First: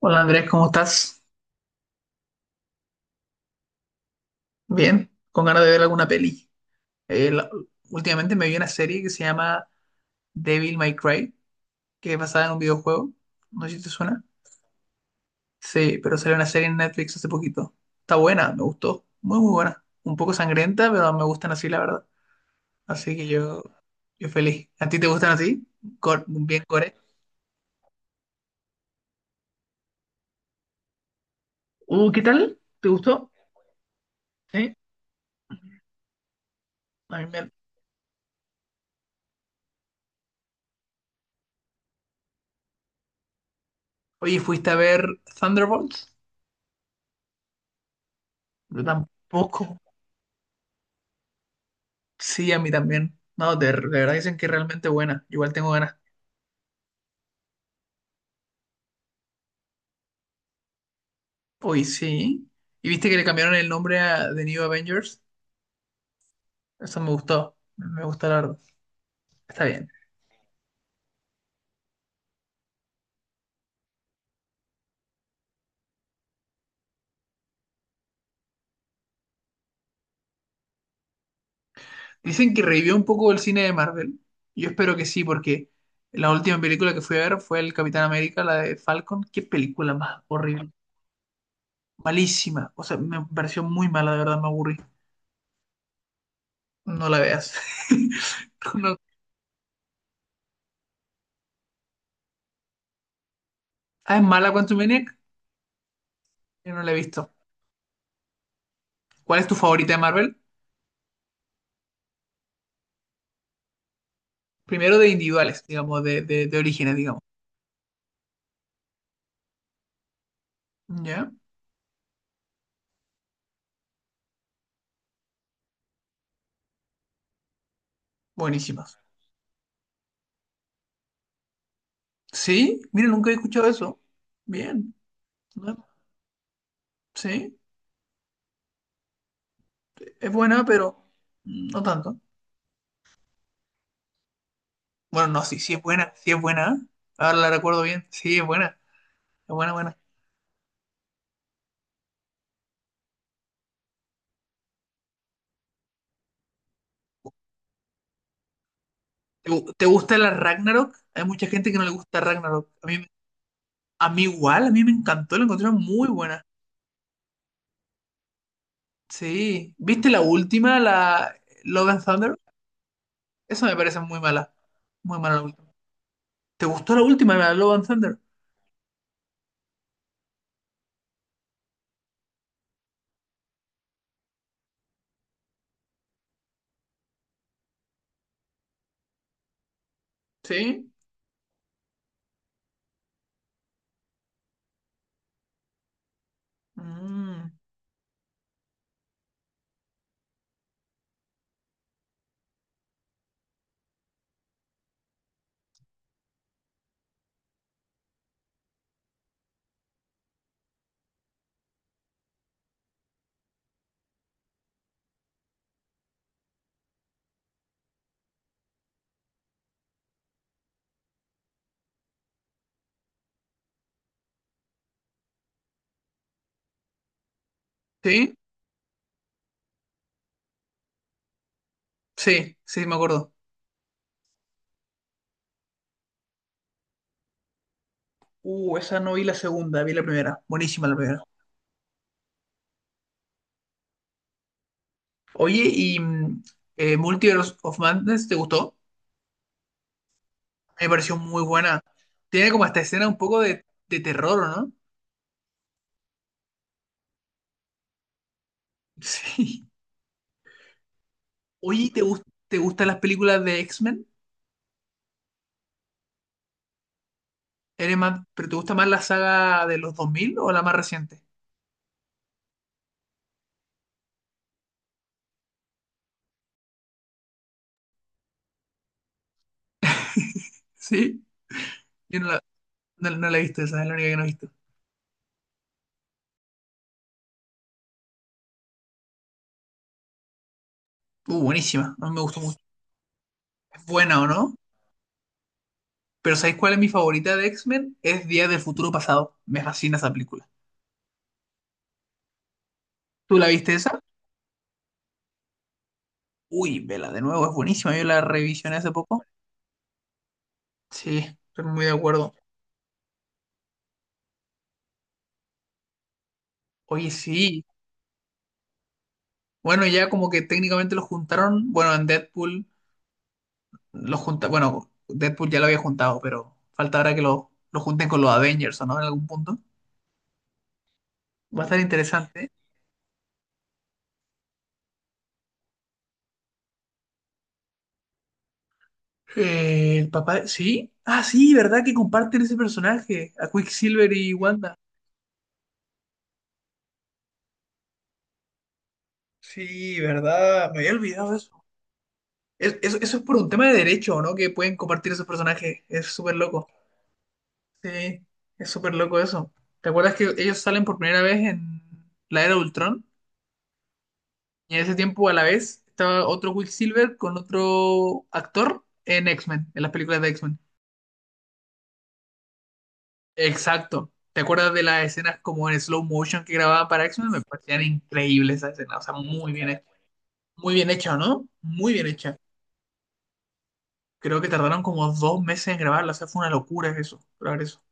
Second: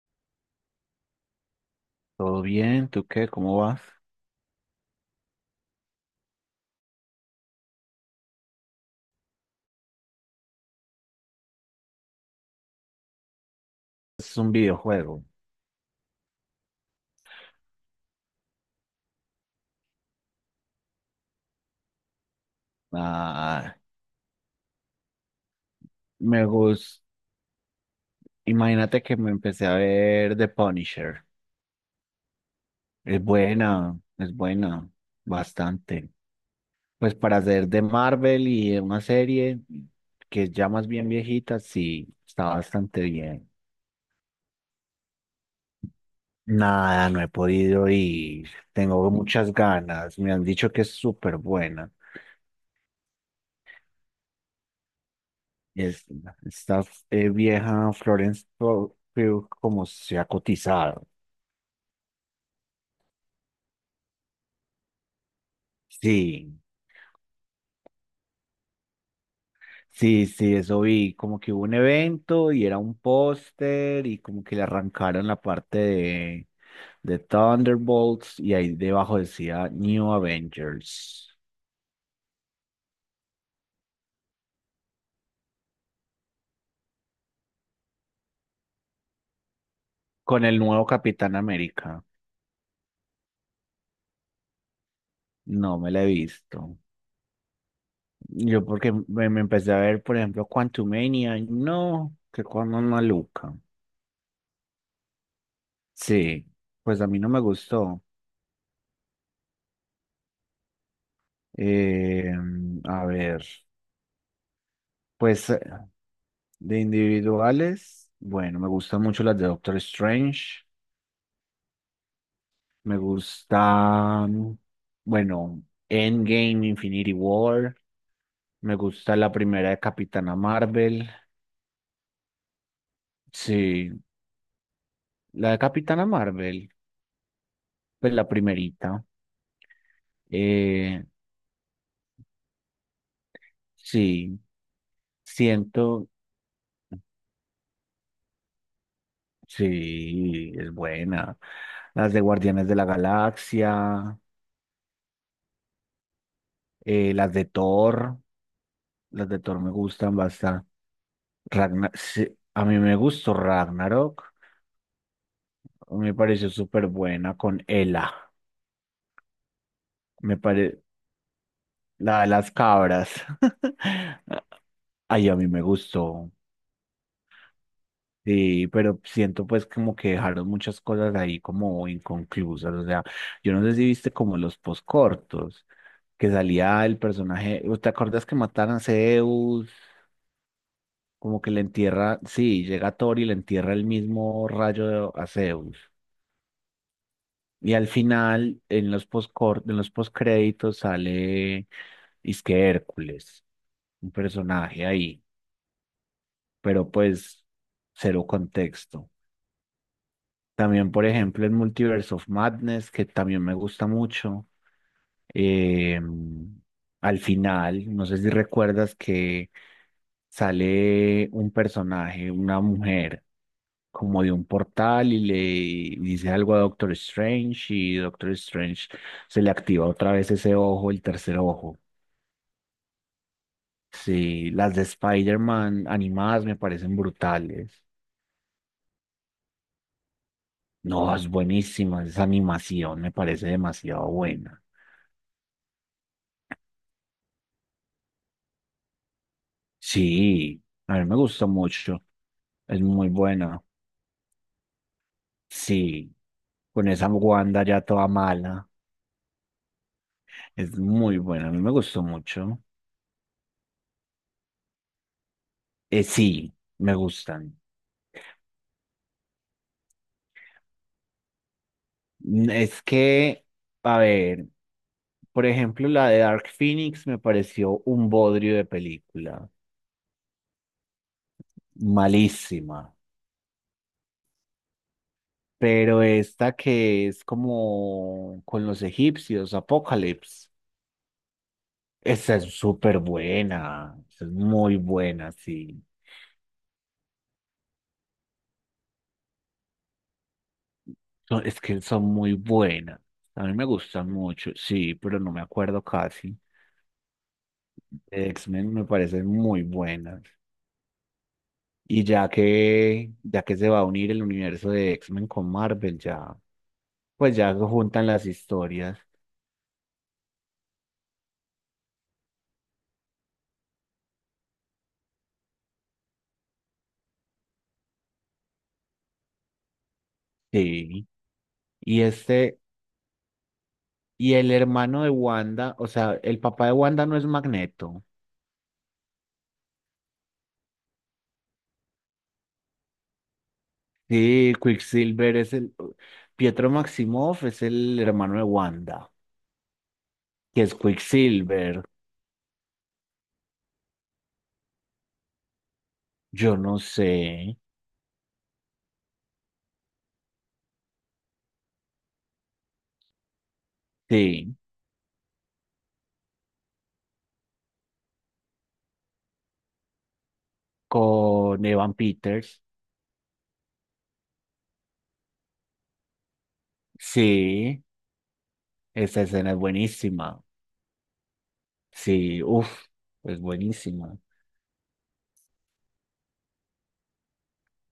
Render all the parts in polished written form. Hola Andrés, ¿cómo estás? ¿Todo bien? ¿Tú qué? ¿Cómo vas? Bien, con ganas de ver alguna peli. Eh, la- Últimamente me vi una serie que se llama Devil May Cry, que es basada en un videojuego. No sé si te suena. Este es un videojuego. Sí, pero salió una serie en Netflix hace poquito. Está buena, me gustó. Muy, muy buena. Un poco sangrienta, pero me gustan así, la verdad. Así que yo, Ah, yo feliz. ¿A ti te gustan así? Me Bien core. gusta. Imagínate que me empecé a ver The Punisher. ¿Qué tal? ¿Te gustó? Es Sí. buena, bastante. Pues A mí para me... hacer de Marvel y de una serie que es ya más bien viejita, sí, está bastante bien. Oye, ¿fuiste a ver Thunderbolts? Nada, no he podido ir. Yo Tengo muchas tampoco. ganas. Me han dicho que es súper buena. Sí, a mí también. No, de verdad dicen que es realmente buena. Igual tengo ganas. Es, Esta vieja Florence Pugh, Pugh como se ha cotizado. Uy, sí. ¿Y viste que le cambiaron el nombre a The New Avengers? Sí, Eso me gustó. Me gusta la verdad. Está bien. sí, sí, eso vi, como que hubo un evento y era un póster y como que le arrancaron la parte de Thunderbolts y ahí debajo decía New Avengers Dicen que revivió un poco el cine de Marvel. Yo espero que sí, porque la última película que fui a ver fue el Capitán América, la de Falcon. Qué película más con el horrible. nuevo Capitán América. Malísima. O sea, me pareció muy mala, de verdad, me aburrí. No me la he visto. No la veas. Yo porque No. me empecé a ver, por ejemplo, Quantumania, no, que cuando maluca. Ah, ¿es mala Quantumaniac? Sí, Yo no la he pues a mí no visto. me gustó. ¿Cuál es tu favorita de Marvel? Eh, a ver. Primero de Pues individuales, digamos, de de orígenes, digamos. individuales, bueno, me gustan mucho las de Doctor Strange. ¿Ya? Me gustan, bueno, Endgame, Infinity War. Me Buenísimas. gusta la primera de Capitana Marvel. Sí, mira, nunca he escuchado Sí, eso. Bien. la de ¿No? Capitana Marvel, Sí, pues la primerita. es buena, pero Eh, no tanto. sí, Bueno, no, sí, sí es siento, buena, sí es buena. Ahora la recuerdo bien. Sí, es buena, buena. sí, es buena. Las de Guardianes de la Galaxia, eh, las de Thor, las de ¿Te, Thor me te gustan gusta la bastante. Ragnarok? Hay mucha gente que no le gusta Sí, a Ragnarok. mí me gustó A mí Ragnarok, igual, a mí me encantó, la encontré muy me buena. pareció súper buena con Ela, Sí. ¿Viste la me última, pare... la Love and la de Thunder? las cabras. Esa me parece muy mala. Muy Ay, mala a la mí me última. gustó. ¿Te gustó la última, la Love and Thunder? Sí, pero siento pues como que dejaron muchas cosas ahí como inconclusas. O sea, yo no sé si viste como los poscortos, que salía el personaje, ¿te acuerdas que mataron a Zeus? ¿Sí? Como que le entierra, sí, llega Thor y le entierra el mismo rayo a Zeus. Mm, Y al final, en los postcréditos sale que Hércules, un personaje ahí, pero pues cero contexto. También, por ejemplo, en Multiverse of Madness, que también me gusta mucho. Eh, Al final, no sé si recuerdas que sale un personaje, una mujer, como de un portal y le dice algo a Doctor Strange y Doctor ¿Sí? Strange se le activa otra vez ese ojo, el tercer ojo. Sí, sí, me acuerdo. Sí, las de Spider-Man animadas me parecen brutales. Esa no vi la segunda, vi la primera. Buenísima la No, primera. es buenísima, esa animación me parece demasiado buena. Oye, ¿y Multiverse of Madness te gustó? Sí, Me a mí pareció me muy gusta buena. mucho, Tiene como esta es escena muy un poco buena. de terror, ¿o no? Sí, con esa Wanda ya toda mala. Sí. Es muy buena, a mí me Oye, ¿te gustó te mucho. gustan las películas de X-Men? Sí, me gustan. ¿Eres más, pero te gusta más la saga de los 2000 o la más reciente? Es que, a ver, por ejemplo, la de Dark Phoenix me pareció un bodrio de película, Sí. Yo no la, malísima. No la he visto, esa es la única que no he visto. Pero esta que es como con los egipcios, Apocalypse, Buenísima, a mí me esa gustó es mucho. súper Es buena, buena, esa ¿o es no? muy buena, sí. Pero ¿sabéis cuál es mi favorita de X-Men? Es Día del Futuro Pasado. Me fascina esa película. No, es que son muy buenas. ¿Tú A la mí me viste esa? gustan mucho, sí, pero no me acuerdo casi. Uy, vela de nuevo, es buenísima. Yo la X-Men revisioné me hace poco. parecen muy buenas. Sí, estoy muy de Y acuerdo. Ya que se va a unir el universo de X-Men con Marvel, ya, Oye, pues ya se sí. juntan las historias. Bueno, ya como que técnicamente lo juntaron. Bueno, en Deadpool lo junta. Bueno, Deadpool ya lo había juntado, pero falta ahora que lo junten con los Avengers, ¿o no? En algún punto. Sí. Va a estar Y interesante. este, y el hermano de Wanda, o sea, el papá de Wanda no es Magneto. Sí. Ah, sí, ¿verdad? Que comparten ese personaje. A Quicksilver y Sí, Wanda. Pietro Maximoff es el hermano de Wanda, Sí, que ¿verdad? es Me había olvidado eso. Quicksilver. Eso, eso es por un tema de derecho, ¿no? Que pueden compartir esos personajes. Es súper Yo loco. no sé. Sí, es súper loco eso. ¿Te acuerdas que ellos salen por primera vez en la Era de Ultron? Sí. Y en ese tiempo a la vez estaba otro Quicksilver con otro actor en X-Men, en las películas de X-Men. Con Evan Peters. Exacto. ¿Te acuerdas de las escenas como en slow motion que grababan para X-Men? Me parecían Sí, increíbles esas escenas. O sea, esa escena muy es bien hecha. buenísima. Muy bien hecha, ¿no? Muy bien hecha. Sí, uff, es buenísima. Creo que tardaron como 2 meses en grabarla. O sea, fue una locura eso, lograr eso.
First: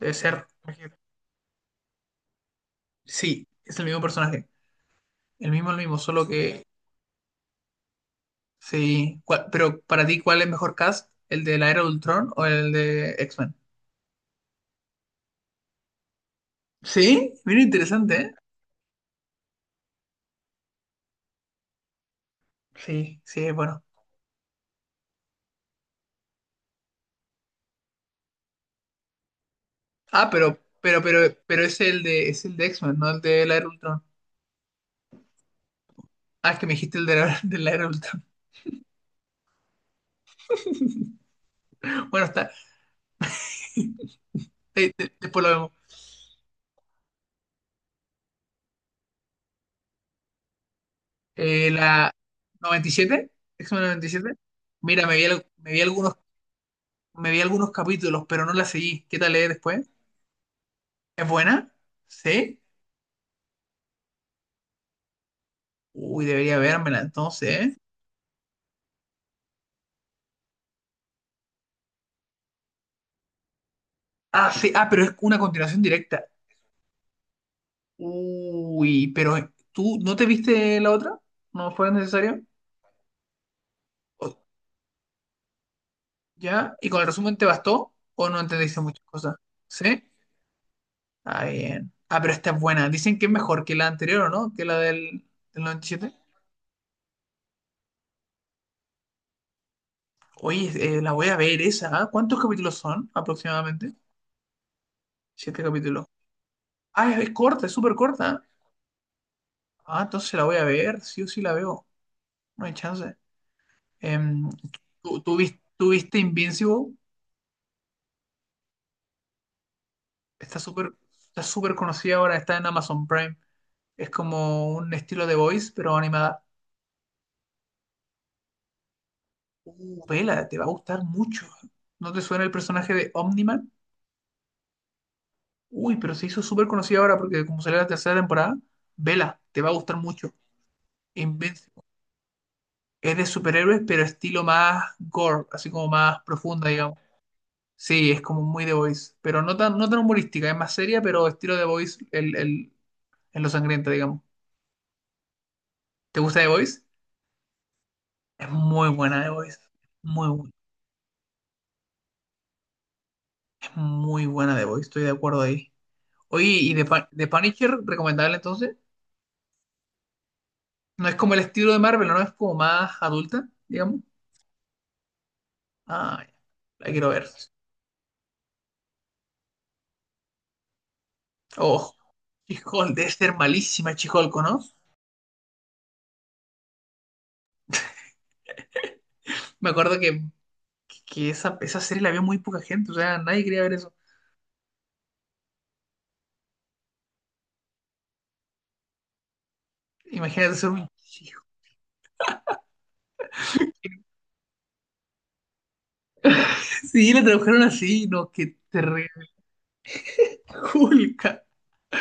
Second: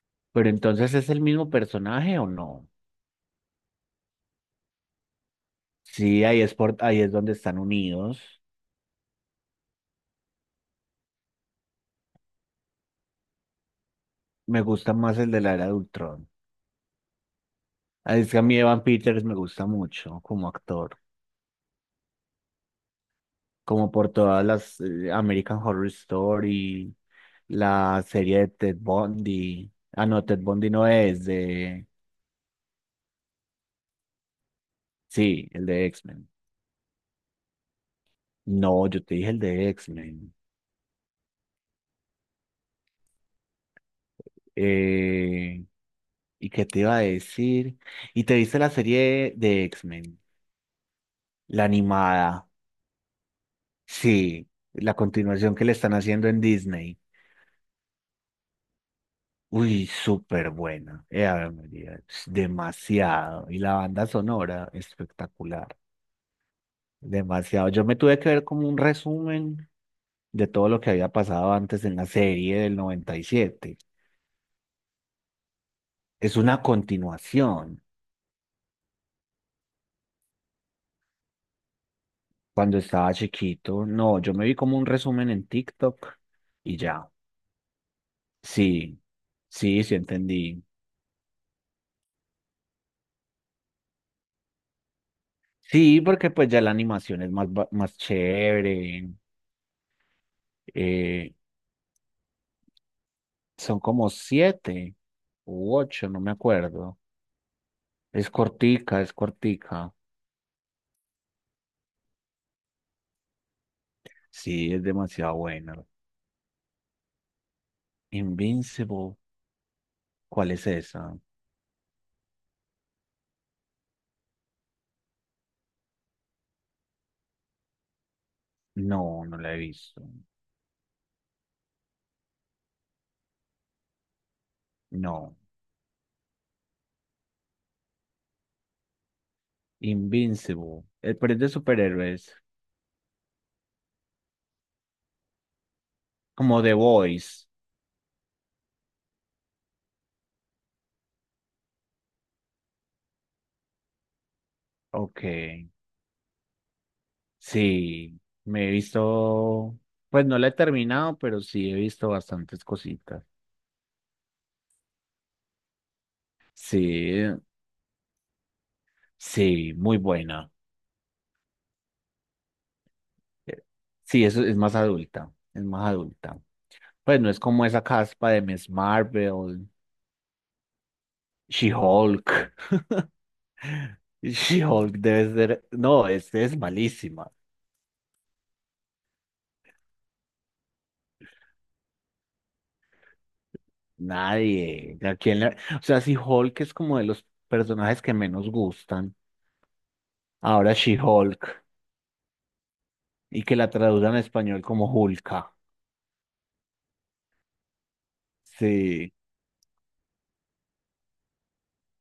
Debe ser. Pero entonces, ¿es el mismo personaje o no? Sí, es el mismo personaje. El mismo, Sí, solo ahí es, que. Ahí es donde están unidos. Sí. Pero para ti, ¿cuál es mejor cast? ¿El de la Era de Ultron o el de X-Men? Me gusta más el de la era de Ultron. Sí, mira, interesante, Ah, es ¿eh? que a mí Evan Peters me gusta mucho como actor, Sí, sí, es bueno. como por todas las American Horror Story, la serie de Ted Bundy. Ah, no, Ah, Ted pero, Bundy no pero, pero, es pero de... es el de X-Men, no el de la Era de Ultron. Sí, el de X-Men. Ah, es que me dijiste el de la, de la Era de Ultron. No, yo te dije el de X-Men. Bueno, está. Después lo Eh, vemos. ¿Y qué te iba a decir? ¿Y te viste la serie de X-Men? La La animada. 97, X-Men 97. Sí, la Mira, continuación que le están haciendo en Disney. me vi algunos capítulos, pero no la seguí. ¿Qué tal es Uy, después? súper buena. ¿Es Ave buena? María, es ¿Sí? demasiado. Y la banda sonora, espectacular. Uy, debería vérmela entonces, Demasiado. ¿eh? Yo me tuve que ver como un resumen de todo lo que había pasado antes en la serie del 97. Ah, sí, ah, pero es una continuación directa. Es una continuación. Uy, pero ¿tú no te viste la otra? ¿No fue necesario? Cuando estaba chiquito, no, yo O- me vi como un resumen en TikTok ¿Ya? y ¿Y con el ya. resumen te bastó? ¿O no entendiste Sí, muchas cosas? sí, sí ¿Sí? entendí. Ah, bien. Ah, pero esta es buena. Dicen que es mejor que la anterior, ¿o no? Que del Sí, 97. porque pues ya la animación es más, más chévere. Oye, la voy eh, a ver esa. ¿Ah? ¿Cuántos capítulos son Son aproximadamente? como siete Siete u capítulos. ocho, no me acuerdo. Ah, es corta, es súper Es corta. cortica, es cortica. Ah, entonces la voy a ver. Sí o sí la veo. No hay chance. Em, Sí, es demasiado buena. ¿Tú viste Invincible? Invincible, ¿cuál Está es súper esa? Está súper conocida ahora, está en Amazon Prime. Es como un estilo de Voice, pero animada. No, no la he visto. Vela, te va a gustar mucho. ¿No te suena el personaje de Omniman? No. Uy, pero se hizo súper conocida ahora porque como salió la tercera temporada, vela, te va a gustar mucho. Invincible, pero es de Invincible. superhéroes, Es de superhéroes, pero estilo más gore, así como más como profunda, The digamos. Voice. Sí, es como muy The Voice, pero no tan humorística, es más seria, pero estilo The Voice en lo sangrienta, digamos. Ok. ¿Te gusta The Voice? Sí, Es me he muy buena The Voice. visto, pues Muy, no la he terminado, pero sí he visto bastantes cositas. es muy buena The Voice, estoy de acuerdo ahí. Oye, ¿y Sí, The Punisher recomendable entonces? sí, muy buena. No es como el estilo de Marvel, ¿no? Es como más adulta, Eh, digamos. Sí, eso es más adulta, es más Ah, ya. adulta. La quiero Pues ver. no es como esa caspa de Miss Marvel, Oh, She-Hulk. She-Hulk, debe ser malísima She-Hulk, ¿o no? She-Hulk debe ser, no, este es malísima. Me acuerdo que esa serie la vio muy poca gente, o sea, nadie quería ver eso. Nadie. O sea, si Hulk es como de los personajes que menos gustan, Imagínate ser ahora un chico. She-Hulk, y que la traduzcan en español como Hulka. Sí, la trabajaron así, no, que te re- Sí, Hulk.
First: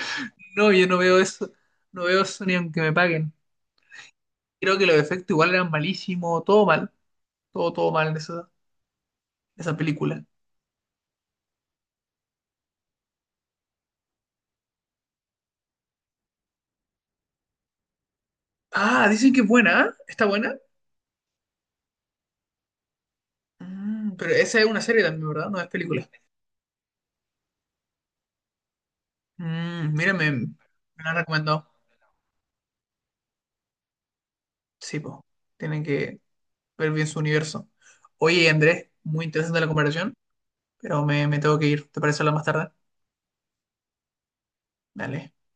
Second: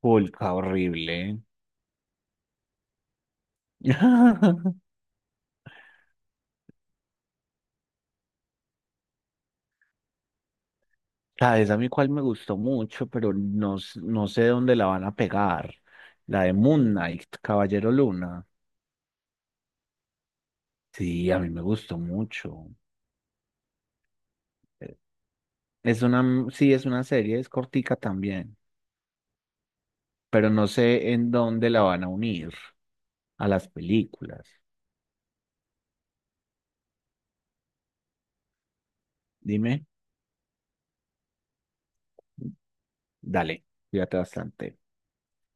Pulca, No, yo no veo horrible. eso, no veo eso ni aunque me paguen. Creo que los efectos igual eran malísimos, todo mal, todo, todo mal en esa película. ¿Sabes a mí cuál me gustó mucho, pero no, no sé dónde la van a pegar? La de Moon Knight, Caballero Luna. Ah, dicen que es buena, ¿ah? ¿Está buena? Sí, a mí me gustó mucho. Mm, pero esa es una Eh, serie también, ¿verdad? No es película. Sí, es una serie, es cortica también, Mm, mira, pero no me la sé han en recomendado. dónde la van a unir a las películas. Sí, pues, tienen que ver bien su universo. Oye, Andrés, muy interesante la Dime, comparación, pero me tengo que ir. ¿Te parece hablar más tarde? dale, cuídate bastante. Dale.